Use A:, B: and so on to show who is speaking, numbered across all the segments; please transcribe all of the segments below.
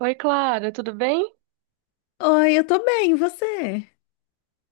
A: Oi, Clara, tudo bem?
B: Oi, eu tô bem, e você?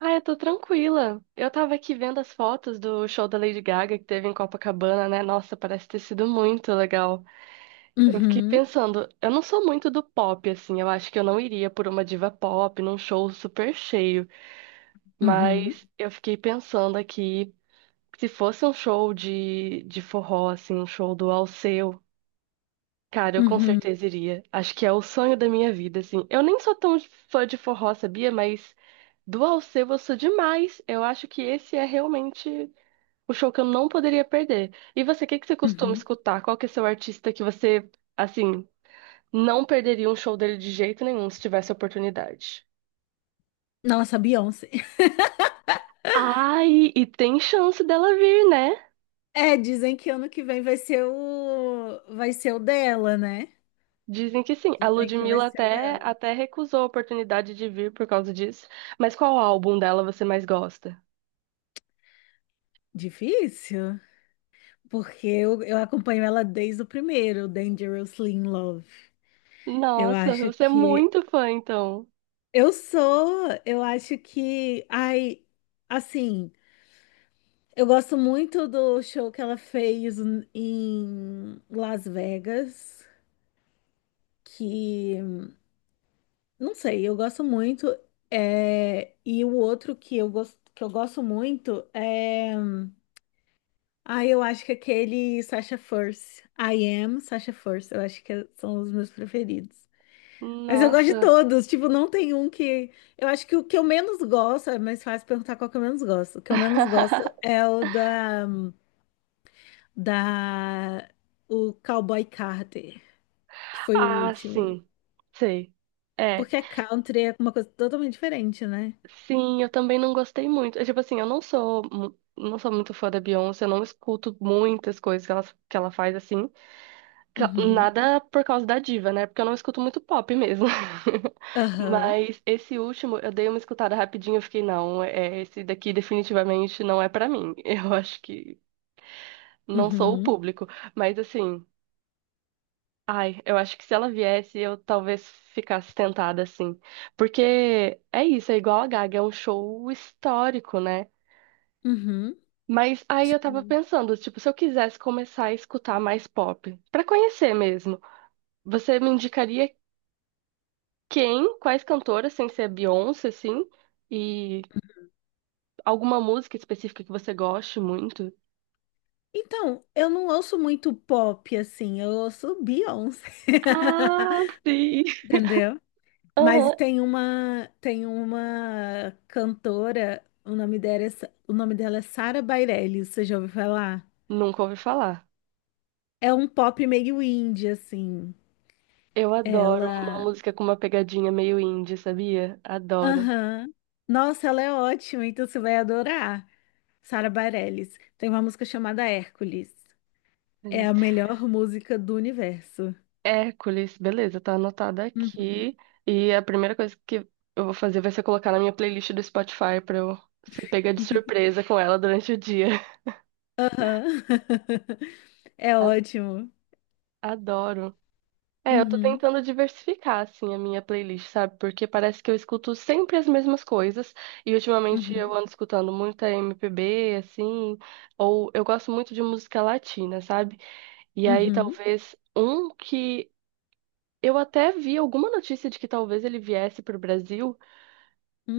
A: Ah, eu tô tranquila. Eu tava aqui vendo as fotos do show da Lady Gaga que teve em Copacabana, né? Nossa, parece ter sido muito legal. Eu fiquei
B: Uhum,
A: pensando, eu não sou muito do pop, assim, eu acho que eu não iria por uma diva pop num show super cheio,
B: uhum,
A: mas eu fiquei pensando aqui, se fosse um show de forró, assim, um show do Alceu. Cara, eu com
B: uhum,
A: certeza iria. Acho que é o sonho da minha vida, assim. Eu nem sou tão fã de forró, sabia? Mas do Alceu eu sou demais. Eu acho que esse é realmente o show que eu não poderia perder. E você, o que que você costuma
B: uhum.
A: escutar? Qual que é seu artista que você, assim, não perderia um show dele de jeito nenhum se tivesse oportunidade?
B: Nossa, Beyoncé.
A: Ai, e tem chance dela vir, né?
B: É, dizem que ano que vem vai ser o dela, né?
A: Dizem que sim. A
B: Dizem que vai
A: Ludmilla
B: ser o
A: até,
B: dela.
A: até recusou a oportunidade de vir por causa disso. Mas qual álbum dela você mais gosta?
B: Difícil, porque eu acompanho ela desde o primeiro, Dangerously in Love. Eu
A: Nossa,
B: acho
A: você é
B: que
A: muito fã, então.
B: eu sou, eu acho que assim, eu gosto muito do show que ela fez em Las Vegas, que não sei, eu gosto muito. É, e o outro que eu gosto muito é, eu acho que é aquele Sasha Fierce, I Am Sasha Fierce, eu acho que é, são os meus preferidos. Mas eu gosto de
A: Nossa.
B: todos, tipo, não tem um que... Eu acho que o que eu menos gosto, é mais fácil perguntar qual que eu menos gosto. O que eu menos gosto é o da da o Cowboy Carter, que foi o
A: Ah,
B: último.
A: sim. Sei. É.
B: Porque country é uma coisa totalmente diferente, né?
A: Sim, eu também não gostei muito. É, tipo assim, eu não sou, não sou muito fã da Beyoncé, eu não escuto muitas coisas que ela faz assim.
B: Uhum.
A: Nada por causa da diva, né? Porque eu não escuto muito pop mesmo.
B: Aham.
A: Mas esse último, eu dei uma escutada rapidinho, eu fiquei, não, é, esse daqui definitivamente não é pra mim. Eu acho que não sou o
B: Uhum.
A: público. Mas assim. Ai, eu acho que se ela viesse, eu talvez ficasse tentada, assim. Porque é isso, é igual a Gaga, é um show histórico, né?
B: Uhum.
A: Mas aí eu tava
B: Sim.
A: pensando, tipo, se eu quisesse começar a escutar mais pop, pra conhecer mesmo, você me indicaria quem, quais cantoras, sem ser a Beyoncé, assim, e alguma música específica que você goste muito?
B: Então, eu não ouço muito pop assim, eu ouço Beyoncé.
A: Ah, sim.
B: Entendeu? Mas
A: Aham,
B: tem uma cantora, o nome dela é, o nome dela é Sara Bareilles, você já ouviu falar?
A: nunca ouvi falar.
B: É um pop meio indie assim.
A: Eu adoro uma
B: Ela,
A: música com uma pegadinha meio indie, sabia? Adoro.
B: aham. Nossa, ela é ótima, então você vai adorar. Sara Bareilles. Tem uma música chamada Hércules. É a melhor música do universo.
A: Hércules, beleza, tá anotada
B: Uhum.
A: aqui. E a primeira coisa que eu vou fazer vai ser colocar na minha playlist do Spotify pra eu ser pega de surpresa com ela durante o dia.
B: Aham. É
A: A-
B: ótimo.
A: Adoro. É, eu tô
B: Uhum,
A: tentando diversificar, assim, a minha playlist, sabe? Porque parece que eu escuto sempre as mesmas coisas. E ultimamente eu
B: uhum,
A: ando escutando muita MPB, assim. Ou eu gosto muito de música latina, sabe? E aí
B: uhum,
A: talvez um que. Eu até vi alguma notícia de que talvez ele viesse pro Brasil,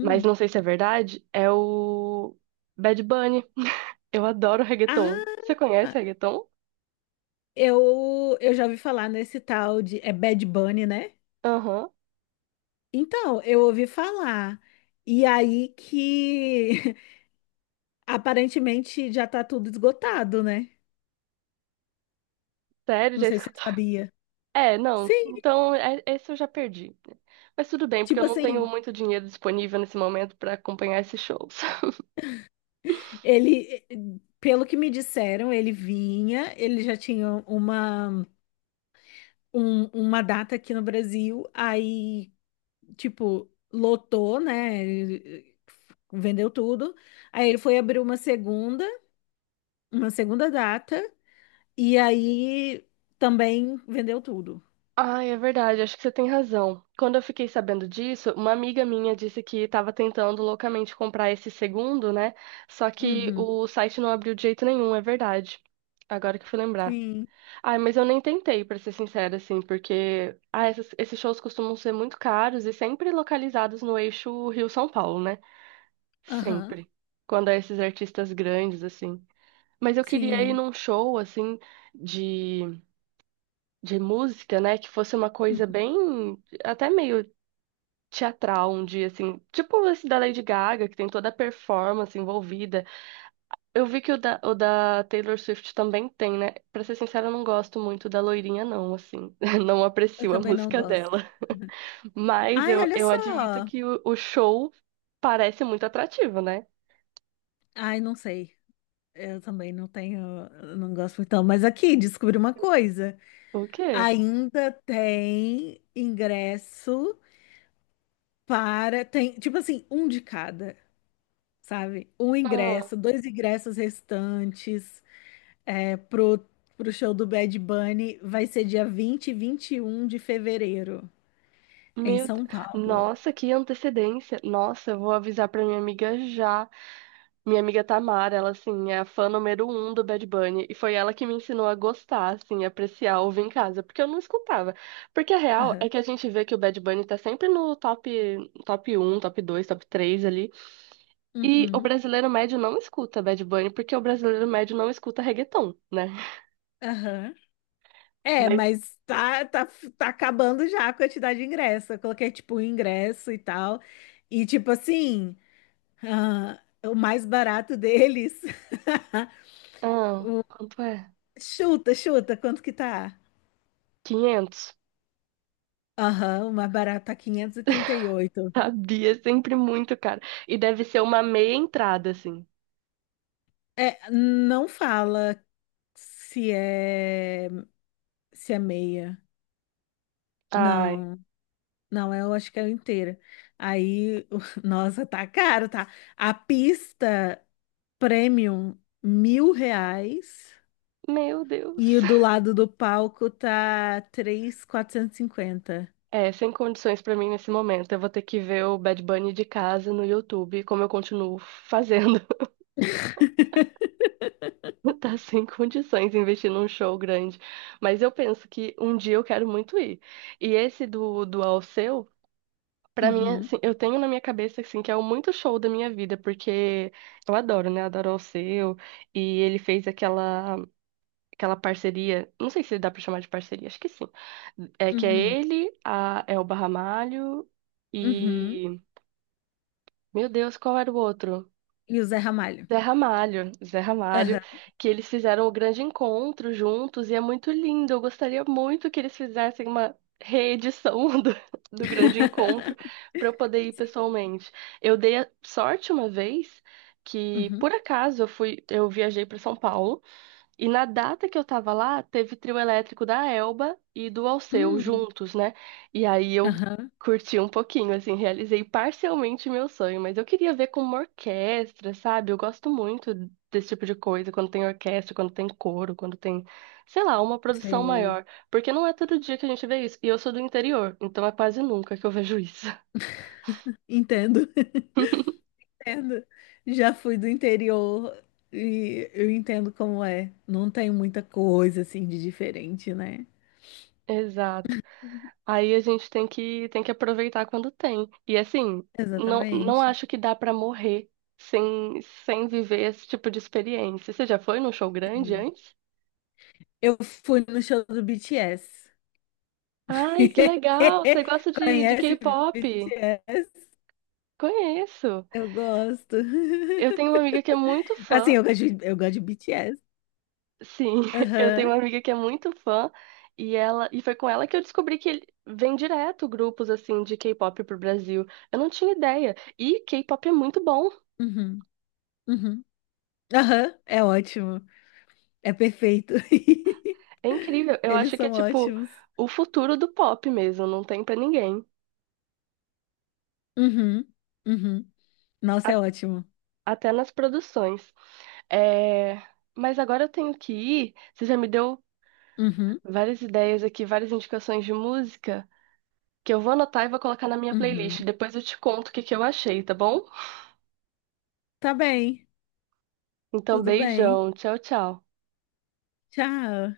A: mas não sei se é verdade, é o Bad Bunny. Eu adoro reggaeton. Você
B: Ah,
A: conhece reggaeton?
B: eu já ouvi falar nesse tal de. É Bad Bunny, né?
A: Aham.
B: Então, eu ouvi falar. E aí que aparentemente já tá tudo esgotado, né?
A: Sério,
B: Não
A: já
B: sei se você
A: escutou?
B: sabia.
A: É, não.
B: Sim,
A: Então, esse eu já perdi. Mas tudo bem, porque eu
B: tipo
A: não tenho
B: assim,
A: muito dinheiro disponível nesse momento pra acompanhar esses shows.
B: ele, pelo que me disseram, ele vinha, ele já tinha uma, uma data aqui no Brasil, aí tipo, lotou, né? Vendeu tudo. Aí ele foi abrir uma segunda, data, e aí também vendeu tudo.
A: Ai, é verdade, acho que você tem razão. Quando eu fiquei sabendo disso, uma amiga minha disse que estava tentando loucamente comprar esse segundo, né? Só que
B: Uhum.
A: o site não abriu de jeito nenhum, é verdade. Agora que eu fui lembrar.
B: Sim.
A: Ai, mas eu nem tentei, pra ser sincera, assim, porque ah, esses shows costumam ser muito caros e sempre localizados no eixo Rio-São Paulo, né?
B: Aham.
A: Sempre. Quando é esses artistas grandes, assim. Mas eu queria ir
B: Sim.
A: num show, assim, de, de música, né? Que fosse uma
B: Uhum.
A: coisa bem, até meio teatral um dia, assim. Tipo esse da Lady Gaga, que tem toda a performance envolvida. Eu vi que o da Taylor Swift também tem, né? Pra ser sincera, eu não gosto muito da loirinha, não, assim. Não
B: Eu
A: aprecio a
B: também não
A: música
B: gosto.
A: dela. Mas
B: Ai,
A: eu,
B: olha
A: eu admito
B: só.
A: que o show parece muito atrativo, né?
B: Ai, não sei. Eu também não tenho, eu não gosto então. Mas aqui, descobri uma coisa.
A: O quê?
B: Ainda tem ingresso para, tem, tipo assim, um de cada, sabe? Um
A: Ah,
B: ingresso, dois ingressos restantes, é, pro show do Bad Bunny, vai ser dia 20 e 21 de fevereiro, em
A: meu... Deus.
B: São Paulo.
A: Nossa, que antecedência. Nossa, eu vou avisar pra minha amiga já. Minha amiga Tamara, ela, assim, é a fã número um do Bad Bunny. E foi ela que me ensinou a gostar, assim, apreciar, ouvir em casa. Porque eu não escutava. Porque a real
B: Aham.
A: é que a gente vê que o Bad Bunny tá sempre no top, top um, top dois, top 3 ali. E o
B: Uhum.
A: brasileiro médio não escuta Bad Bunny, porque o brasileiro médio não escuta reggaeton, né?
B: Aham. É,
A: Mas,
B: mas tá acabando já a quantidade de ingresso. Eu coloquei, tipo, um ingresso e tal. E, tipo assim, ah, o mais barato deles.
A: ah, quanto é?
B: Chuta, quanto que tá?
A: 500.
B: Aham, o mais barato tá quinhentos e trinta e oito.
A: Sabia, sempre muito caro. E deve ser uma meia entrada, assim.
B: É, não fala se é se é meia.
A: Ai,
B: Não, não, é, eu acho que é inteira. Aí, nossa, tá caro, tá? A pista premium, R$ 1.000.
A: meu
B: E
A: Deus.
B: o do lado do palco tá 3.450.
A: É, sem condições pra mim nesse momento. Eu vou ter que ver o Bad Bunny de casa no YouTube, como eu continuo fazendo. Tá sem condições investir num show grande. Mas eu penso que um dia eu quero muito ir. E esse do Alceu, pra mim,
B: Uhum,
A: assim, eu tenho na minha cabeça, assim, que é o muito show da minha vida, porque eu adoro, né? Adoro o Alceu. E ele fez aquela parceria, não sei se dá pra chamar de parceria, acho que sim. É que é
B: uhum,
A: ele, a Elba Ramalho
B: uhum.
A: e... Meu Deus, qual era o outro?
B: E o Zé Ramalho.
A: Zé Ramalho,
B: Aham.
A: que eles fizeram o grande encontro juntos e é muito lindo. Eu gostaria muito que eles fizessem uma reedição do, do grande encontro para eu poder ir pessoalmente. Eu dei a sorte uma vez que,
B: Uhum.
A: por acaso, eu fui, eu viajei para São Paulo. E na data que eu tava lá, teve trio elétrico da Elba e do Alceu
B: Hum,
A: juntos, né? E aí eu
B: aham.
A: curti um pouquinho, assim, realizei parcialmente meu sonho, mas eu queria ver com uma orquestra, sabe? Eu gosto muito desse tipo de coisa, quando tem orquestra, quando tem coro, quando tem, sei lá, uma produção
B: Sei.
A: maior, porque não é todo dia que a gente vê isso. E eu sou do interior, então é quase nunca que eu vejo isso.
B: Entendo, entendo. Já fui do interior e eu entendo como é. Não tem muita coisa assim de diferente, né?
A: Exato. Aí a gente tem que aproveitar quando tem. E assim, não, não
B: Exatamente.
A: acho que dá pra morrer sem, sem viver esse tipo de experiência. Você já foi num show grande
B: Sim.
A: antes?
B: Eu fui no show do BTS.
A: Ai, que legal! Você gosta de
B: Conhece
A: K-pop?
B: BTS?
A: Conheço.
B: Eu gosto.
A: Eu tenho uma amiga que é muito
B: Assim,
A: fã.
B: eu gosto de BTS.
A: Sim, eu tenho
B: Aham.
A: uma amiga que é muito fã. E ela, e foi com ela que eu descobri que ele vem direto grupos assim de K-pop pro Brasil. Eu não tinha ideia. E K-pop é muito bom.
B: Uhum. Uhum. Aham. É ótimo. É perfeito.
A: É incrível. Eu
B: Eles
A: acho que é
B: são
A: tipo
B: ótimos.
A: o futuro do pop mesmo, não tem pra ninguém.
B: Uhum. Uhum. Nossa,
A: A-
B: é ótimo.
A: Até nas produções. É, mas agora eu tenho que ir. Você já me deu
B: Uhum.
A: várias ideias aqui, várias indicações de música que eu vou anotar e vou colocar na minha playlist.
B: Uhum.
A: Depois eu te conto o que que eu achei, tá bom?
B: Tá bem,
A: Então,
B: tudo bem.
A: beijão. Tchau, tchau.
B: Tchau.